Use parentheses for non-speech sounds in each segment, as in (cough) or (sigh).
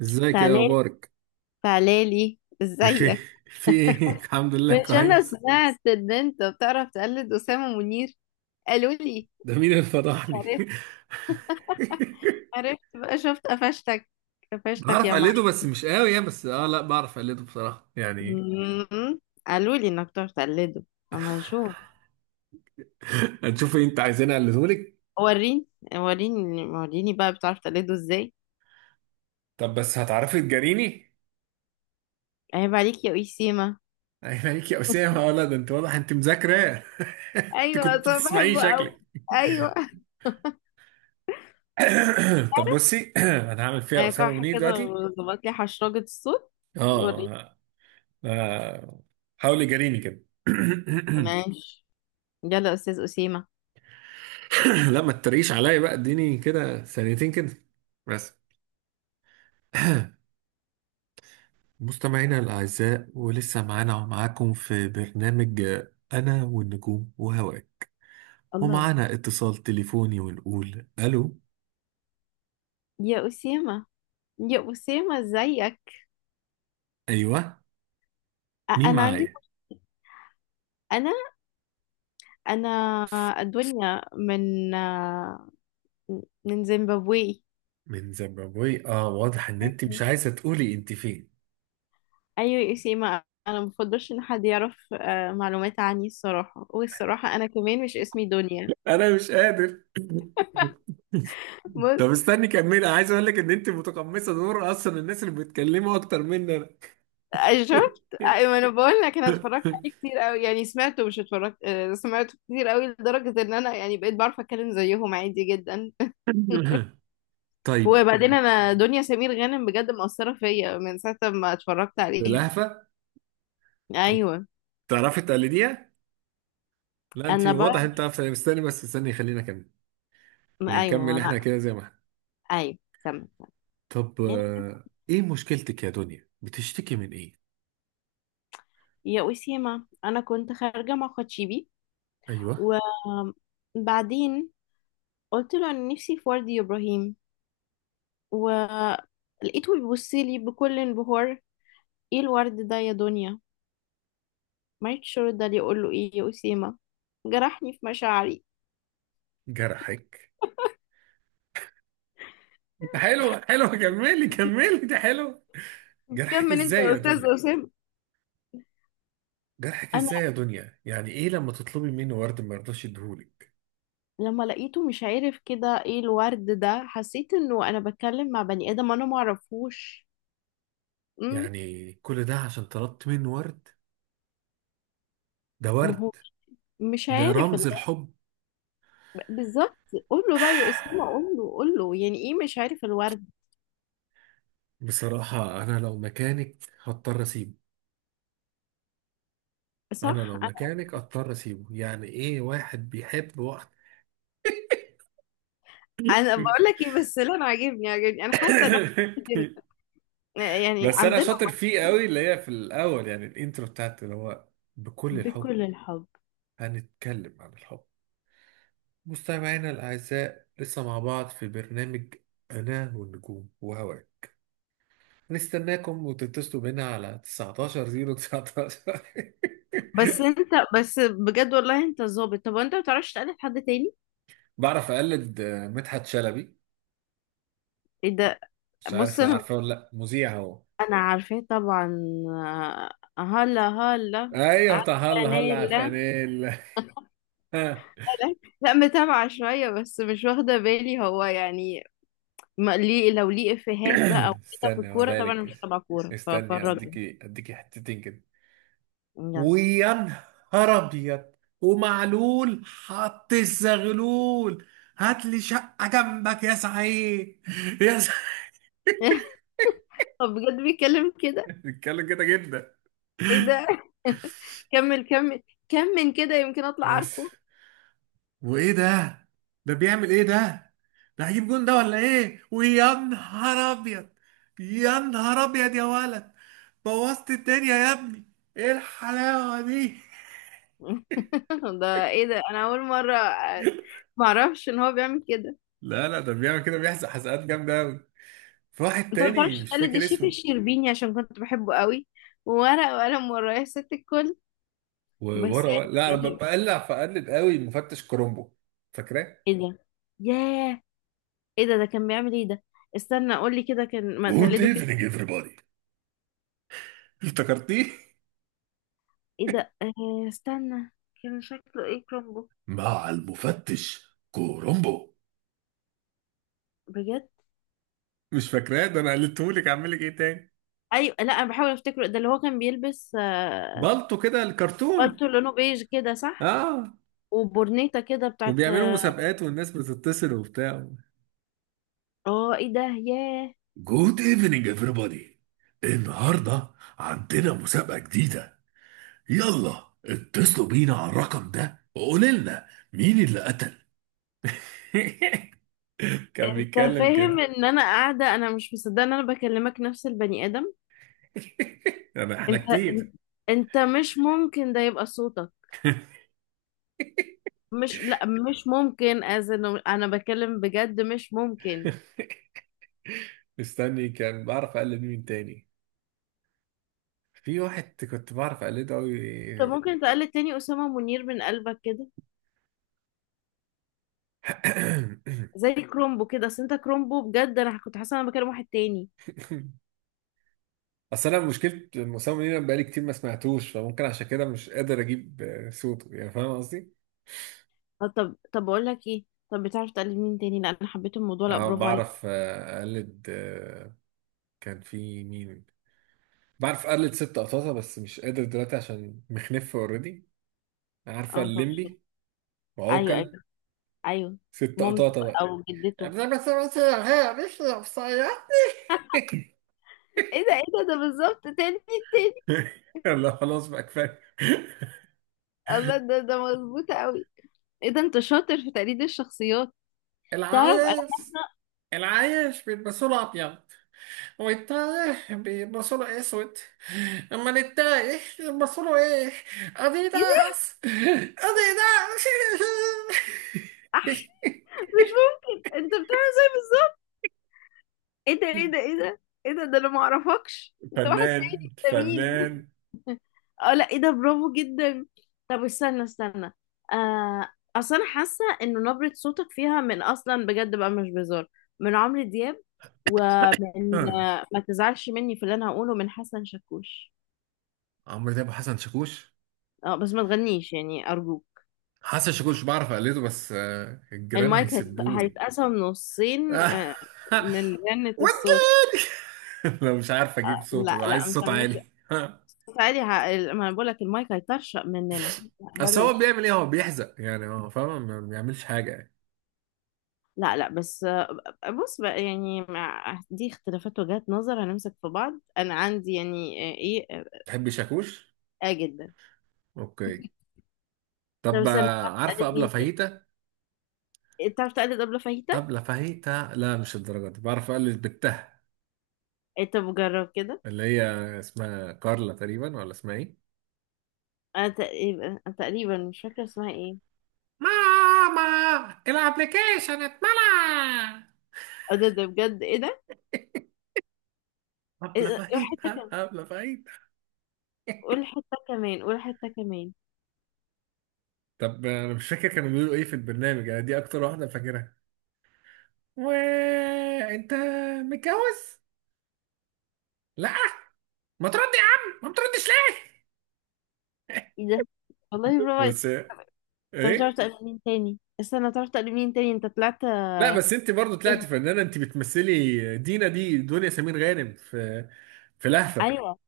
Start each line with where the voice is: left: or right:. right: ازيك يا
left: تعالي،
right: اخبارك؟
left: تعالي، ازيك؟
right: بخير. في ايه؟ (laughs) الحمد لله
left: مش انا
right: كويس.
left: سمعت ان انت بتعرف تقلد اسامه منير؟ قالوا لي.
right: ده مين اللي فضحني؟
left: عرفت. (laughs)
right: (laughs)
left: عرفت بقى، شفت؟ قفشتك، قفشتك
right: بعرف
left: يا
right: اقلده
left: معلم.
right: بس مش قوي يعني. بس لا بعرف اقلده بصراحه يعني.
left: قالوا لي انك بتعرف تقلده، اما نشوف.
right: (laughs) هتشوفي. انت عايزين اقلده لك؟
left: وريني، وريني، وريني بقى، بتعرف تقلده ازاي؟
right: طب بس هتعرفي تجاريني؟ (laughs)
left: عيب عليك يا وسيمه.
right: عيب عليك يا اسامه. ولا ده انت واضح انت مذاكره. (laughs) انت
left: ايوه،
right: كنت
left: اصلا
right: بتسمعيه
left: بحبه قوي.
right: شكلك.
left: ايوه.
right: (coughs) طب بصي، (coughs) انا هعمل فيها اسامه
left: هيقعها
right: منير
left: كده
right: دلوقتي.
left: وظبط لي حشرجه الصوت. وريني.
right: اه. آه، حاولي جاريني كده. (coughs)
left: ماشي. يلا يا استاذ اسيمه.
right: (clears throat) لا ما تتريقش عليا بقى، اديني كده ثانيتين كده بس. (clears throat) مستمعينا الأعزاء، ولسه معانا ومعاكم في برنامج أنا والنجوم وهواك.
left: الله.
right: ومعانا اتصال تليفوني، ونقول ألو.
left: يا أسامة، يا أسامة، ازيك؟
right: أيوه، مين
left: أنا عندي.
right: معايا؟
left: أنا أنا الدنيا من زيمبابوي.
right: من زيمبابوي؟ اه، واضح ان انت مش
left: أيوة.
right: عايزة تقولي انت فين.
left: أيوة يا أسامة، أنا مفضلش إن حد يعرف معلومات عني الصراحة، والصراحة أنا كمان مش اسمي دنيا.
right: انا مش قادر. (laughs)
left: بص.
right: طب استني كملي، عايز اقول لك ان انت متقمصة دور اصلا الناس اللي بيتكلموا اكتر مني انا.
left: شفت؟ أيوة، أنا بقول لك، أنا اتفرجت عليه كتير أوي، يعني سمعته مش اتفرجت، سمعته كتير أوي لدرجة إن أنا يعني بقيت بعرف أتكلم زيهم عادي جدا.
right: (laughs) (laughs) طيب.
left: وبعدين انا دنيا سمير غانم بجد مأثرة فيا من ساعة ما اتفرجت عليها.
right: باللهفة؟
left: ايوه.
right: تعرفي تقلديها؟ لا انت
left: انا بقى.
right: واضح انت عارفه يعني. استني بس، استني خلينا كمل.
left: ايوه،
right: نكمل احنا
left: انا.
right: كده زي ما احنا.
left: ايوه. تمام.
right: طب
left: يعني،
right: ايه مشكلتك يا دنيا؟ بتشتكي من ايه؟
left: يا أسيما، انا كنت خارجة مع خدشيبي.
right: ايوه.
left: وبعدين قلت له: انا نفسي في ورد يا ابراهيم. ولقيته بيبص لي بكل انبهار. ايه الورد ده يا دنيا؟ مالكش رد عليه. اقول له ايه يا أسيما؟ جرحني في مشاعري.
right: جرحك؟ حلو حلو، كملي كملي، ده حلو. جرحك
left: كمل انت
right: ازاي
left: يا
right: يا
left: استاذ
right: دنيا؟
left: أسامة.
right: جرحك ازاي يا دنيا؟ يعني ايه لما تطلبي منه ورد ما يرضاش يديهولك؟
left: لما لقيته مش عارف كده ايه الورد ده، حسيت انه انا بتكلم مع بني ادم انا معرفوش. امم
right: يعني كل ده عشان طلبت منه ورد؟ ده
left: ما
right: ورد،
left: هو مش
right: ده
left: عارف
right: رمز الحب.
left: بالظبط. قول له بقى يا اسامه، قول له،
right: (sighs)
left: قول له، يعني ايه مش عارف الورد؟
right: بصراحة أنا لو مكانك هضطر أسيبه. انا
left: صح.
right: لو
left: انا
right: مكانك اضطر اسيبه. يعني ايه واحد بيحب وقت؟
left: انا بقول لك
right: (laughs)
left: ايه، بس لا انا عاجبني عاجبني، انا حاسه ان يعني
right: بس انا
left: عندنا.
right: شاطر فيه قوي، اللي هي في الاول يعني الانترو بتاعت اللي هو بكل الحب.
left: بكل الحب.
right: هنتكلم عن الحب. مستمعينا الاعزاء، لسه مع بعض في برنامج انا والنجوم وهواك. نستناكم وتتصلوا بينا على 19 019.
left: بس انت،
right: (laughs)
left: بس بجد والله انت ظابط. طب وانت ما بتعرفش تقلد حد تاني؟
right: بعرف اقلد مدحت شلبي.
left: ايه ده؟
right: مش
left: بص،
right: عارف
left: انا
right: عارفه ولا لا، مذيع هو.
left: انا عارفاه طبعا. هلا هلا.
right: ايوه، بتاع هلا
left: عارفه
right: هلا على
left: نيلا.
right: الفانيلا. (laughs)
left: (laughs) لا، متابعه شويه بس مش واخده بالي هو يعني، ما ليه، لو ليه افيهات بقى وكده في
right: استني
left: الكوره،
right: هقولها
left: طبعا أنا
right: لك،
left: مش تبع كوره،
right: استني
left: ففرجني.
right: اديكي حتتين كده.
left: يلا.
right: ويا نهار ابيض، ومعلول حط الزغلول، هات لي شقه جنبك يا سعيد، يا سعيد.
left: (laughs) طب بجد بيتكلم كده؟
right: (laughs) بيتكلم كده جدا.
left: ايه ده؟ (laughs) كمل، كمل، كمل كده يمكن اطلع
right: بس.
left: عارفه.
right: وايه ده؟ ده بيعمل ايه ده؟ ده هيجيب جون ده ولا ايه؟ ويا نهار ابيض، يا نهار ابيض يا ولد، بوظت الدنيا يا ابني، ايه الحلاوه دي. (laughs)
left: (laughs) ده ايه ده؟ انا اول مره معرفش ان هو بيعمل كده.
right: لا لا، ده بيعمل كده، بيحزق حزقات جامده قوي. في واحد
left: انت ما
right: تاني
left: تعرفش
right: مش
left: تقلد
right: فاكر
left: الشيف
right: اسمه.
left: الشربيني؟ عشان كنت بحبه قوي، وورق وقلم ورايا ست الكل. بس،
right: لا انا
left: يعني،
right: بقلع فقلب قوي، مفتش كرومبو. فاكراه؟
left: ايه ده؟ ياه. ايه ده؟ ده كان بيعمل ايه ده؟ استنى قول لي كده كان، ما
right: جود
left: تقلده كده.
right: ايفنينج everybody. افتكرتيه؟
left: ايه ده؟ آه، استنى. كان شكله ايه كرومبو؟
right: مع المفتش كورومبو.
left: بجد.
right: مش فاكراه؟ ده انا قلتهولك، اعمل لك ايه تاني؟
left: ايوه، لا انا بحاول افتكره، ده اللي هو كان بيلبس. آه،
right: بالطو كده الكرتون.
left: بالتو لونه بيج كده، صح.
right: اه.
left: وبورنيتا كده بتاعت.
right: وبيعملوا مسابقات والناس بتتصل وبتاع.
left: اه، ايه ده؟ ياه.
right: جود ايفنينج everybody، النهارده عندنا مسابقة جديدة، يلا اتصلوا بينا على الرقم ده وقولوا لنا مين اللي قتل. (laughs) كان
left: انت
right: بيتكلم
left: فاهم
right: كده.
left: ان انا قاعده انا مش مصدقه ان انا بكلمك نفس البني ادم؟
right: (laughs) انا احنا
left: انت،
right: كتير.
left: انت مش ممكن ده يبقى صوتك. مش، لا، مش ممكن، از انه انا بتكلم بجد، مش ممكن.
right: مستني كان بعرف اقلد مين تاني. في واحد كنت بعرف اقلده قوي.
left: انت ممكن تقلد تاني اسامه منير من قلبك كده، زي كرومبو كده؟ اصل انت كرومبو بجد، انا كنت حاسه انا بكلم واحد تاني.
right: (coughs) اصل انا مشكله مصمم لينا بقالي كتير ما سمعتوش، فممكن عشان كده مش قادر اجيب صوته، يعني فاهم قصدي.
left: طب، طب، طب، بقول لك ايه، طب بتعرف تقلد مين تاني؟ لا انا حبيت الموضوع، لا
right: انا
left: برافو عليك.
right: بعرف اقلد كان في مين؟ بعرف اقلد ست قطاطه بس مش قادر دلوقتي عشان مخنف اوريدي. عارفه
left: اه، فاهمة.
right: الليمبي
left: ايوه،
right: وعوكل؟
left: ايوه. ايوه.
right: ست
left: مامته بقى
right: قطاطه.
left: او جدته.
right: انما مثلا هي مش نفسية. (laughs)
left: ايه ده؟ ايه ده؟ ده بالظبط. تاني، تاني.
right: (laughs) يلا خلاص بقى كفايه.
left: الله، ده مظبوط قوي. ايه ده؟ انت شاطر في تقليد الشخصيات. تعرف انا
right: العايش،
left: حاسه.
right: العايش بيلبسوا له ابيض، والتايه بيلبسوا له اسود. اما التايه بيلبسوا له ايه؟
left: ايه ده؟
right: اديداس، اديداس. (laughs)
left: أح. مش ممكن، انت بتعمل زي بالظبط. ايه ده؟ ايه ده؟ ايه ده؟ ايه ده؟ ده انا ما اعرفكش، انت واحد
right: فنان،
left: تاني، انت مين؟
right: فنان.
left: اه لا، ايه ده؟ برافو جدا. طب استنى، استنى. آه. اصل انا حاسه انه نبره صوتك فيها من اصلا بجد بقى، مش بهزار، من عمرو دياب، ومن
right: آه.
left: ما تزعلش مني في اللي انا هقوله، من حسن شاكوش.
right: عمرو دياب وحسن شاكوش.
left: اه، بس ما تغنيش يعني ارجوك.
right: حسن شاكوش بعرف اقلده بس الجيران
left: المايك
right: هيسبولي.
left: هيتقسم نصين.
right: آه.
left: من غنة الصوت.
right: وجد. (laughs) لو مش عارف اجيب
left: لا
right: صوته
left: لا،
right: عايز
left: مش
right: صوت
left: هنمشي.
right: عالي. (laughs)
left: بس عادي، ما انا بقول لك المايك هيطرشق مننا. لا،
right: اصل هو
left: بلاش.
right: بيعمل ايه؟ هو بيحزق يعني، هو فاهم ما بيعملش حاجه يعني.
left: لا لا، بس بص بقى، يعني مع دي اختلافات وجهات نظر هنمسك في بعض. انا عندي يعني، ايه، اه.
right: تحب شاكوش؟
left: آه، جدا.
right: اوكي.
left: طب
right: طب
left: استنى، بتعرف
right: عارفه
left: تقلد
right: ابله
left: مين تاني؟
right: فاهيتا؟
left: إيه، بتعرف تقلد أبلة فاهيتا؟
right: ابله فاهيتا لا مش الدرجه دي، بعرف اقلد بالتها.
left: إيه، طب جرب كده.
right: اللي هي اسمها كارلا تقريبا ولا اسمها ايه؟
left: انا تقريبا، أنا تقريبا مش فاكره اسمها ايه.
right: ماما الابلكيشن اتملى.
left: اه، ده ده بجد، ايه ده؟ إيه
right: ابله
left: ده؟ قول حته
right: فاهيتا،
left: كمان،
right: ابله فاهيتا.
left: قول
right: (laughs)
left: حته كمان، قول حته كمان.
right: طب انا مش فاكر كانوا بيقولوا ايه في البرنامج. انا دي اكتر واحده فاكرها. وانت متجوز؟ لا. ما ترد يا عم، ما بتردش ليه؟
left: ايه ده؟ والله برافو عليك.
right: بس
left: طب بتعرف
right: ايه؟
left: تقلد مين تاني؟ استنى، بتعرف تقلد مين تاني؟ انت طلعت
right: لا بس انت برضو
left: كده.
right: طلعتي فنانه. انت بتمثلي دينا، دي دنيا سمير غانم في في لهفه.
left: ايوه،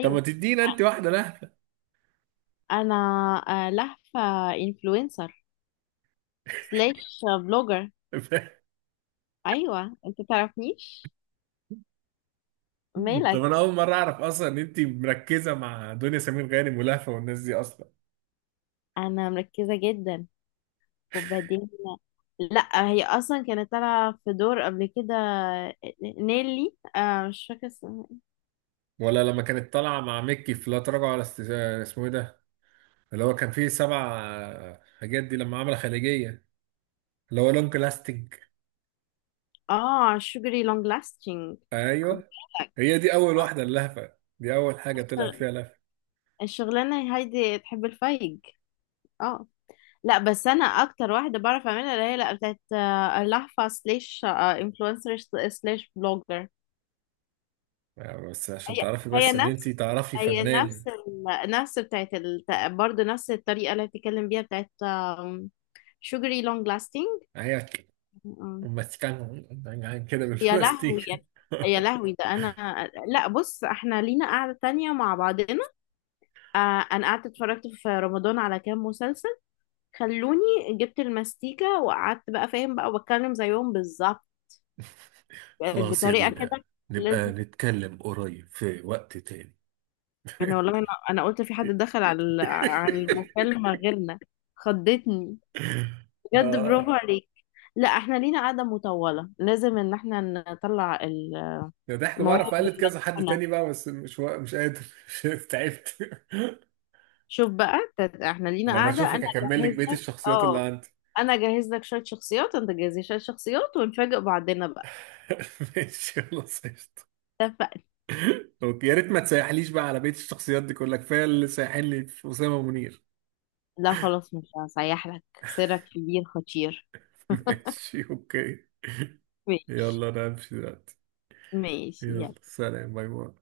right: طب ما تدينا انت واحده لهفه.
left: انا، لهفة انفلونسر سلاش بلوجر.
right: (laughs)
left: ايوه انت تعرفنيش، مالك.
right: طب انا اول مره اعرف اصلا ان انت مركزه مع دنيا سمير غانم ولهفه والناس دي اصلا.
left: انا مركزة جدا. وبعدين لا، هي اصلا كانت طالعة في دور قبل كده، نيلي، آه مش فاكرة اسمها.
right: لما كانت طالعه مع مكي في لا تراجع ولا اسمه ايه ده؟ اللي هو كان فيه سبع حاجات دي لما عمل خليجيه، اللي هو لونج لاستنج.
left: اه، شوجري لونج لاستنج. خد
right: ايوه. هي دي اول واحده اللهفه، دي اول حاجه طلعت فيها
left: بالك،
right: لهفه.
left: الشغلانة هايدي تحب الفايج. اه، لا بس انا اكتر واحدة بعرف اعملها اللي هي لا، بتاعت لهفة سلاش انفلونسر سلاش بلوجر.
right: بس عشان
left: هي
right: تعرفي
left: هي
right: بس ان انت
left: نفس،
right: تعرفي
left: هي
right: فنان.
left: نفس نفس بتاعت برضه نفس الطريقة اللي بتتكلم بيها بتاعت شوجري لونج لاستنج.
right: هي ماسكان كده
left: يا لهوي
right: بالماستيك.
left: يا، يا لهوي، ده انا، لا بص احنا لينا قعدة تانية مع بعضنا. آه. انا قعدت اتفرجت في رمضان على كام مسلسل خلوني، جبت الماستيكة وقعدت بقى فاهم بقى وبتكلم زيهم بالظبط
right: (laughs) خلاص يا
left: بطريقة
right: دينا،
left: كده.
right: نبقى
left: لازم.
right: نتكلم قريب في وقت تاني.
left: انا والله، انا قلت في حد دخل على على
right: (laughs)
left: المكالمة غيرنا. خضتني. بجد برافو
right: اه
left: عليك. لا احنا لينا قعدة مطولة، لازم ان احنا نطلع
right: ده ضحك.
left: المواهب
right: بعرف اقلد كذا حد
left: المدفونة.
right: تاني بقى بس مش قادر، (laughs) مش قادر، تعبت. (laughs)
left: شوف بقى، احنا لينا
right: لما
left: قعدة. انا
right: اشوفك اكمل لك
left: اجهز
right: بقيه
left: لك.
right: الشخصيات اللي
left: اه.
right: عندي.
left: انا اجهز لك شوية شخصيات، انت تجهزي شوية شخصيات، ونفاجئ بعضنا بقى.
right: (laughs) ماشي خلاص، قشطة.
left: اتفقنا.
right: اوكي، يا ريت ما تسيحليش بقى على بقية الشخصيات دي كلها، كفاية اللي سايحين لي في أسامة منير.
left: لا خلاص، مش هسيح لك سرك في دي الخطير.
right: (laughs) ماشي اوكي.
left: ماشي.
right: يلا انا همشي دلوقتي.
left: ماشي
right: يلا
left: يلا
right: سلام، باي باي.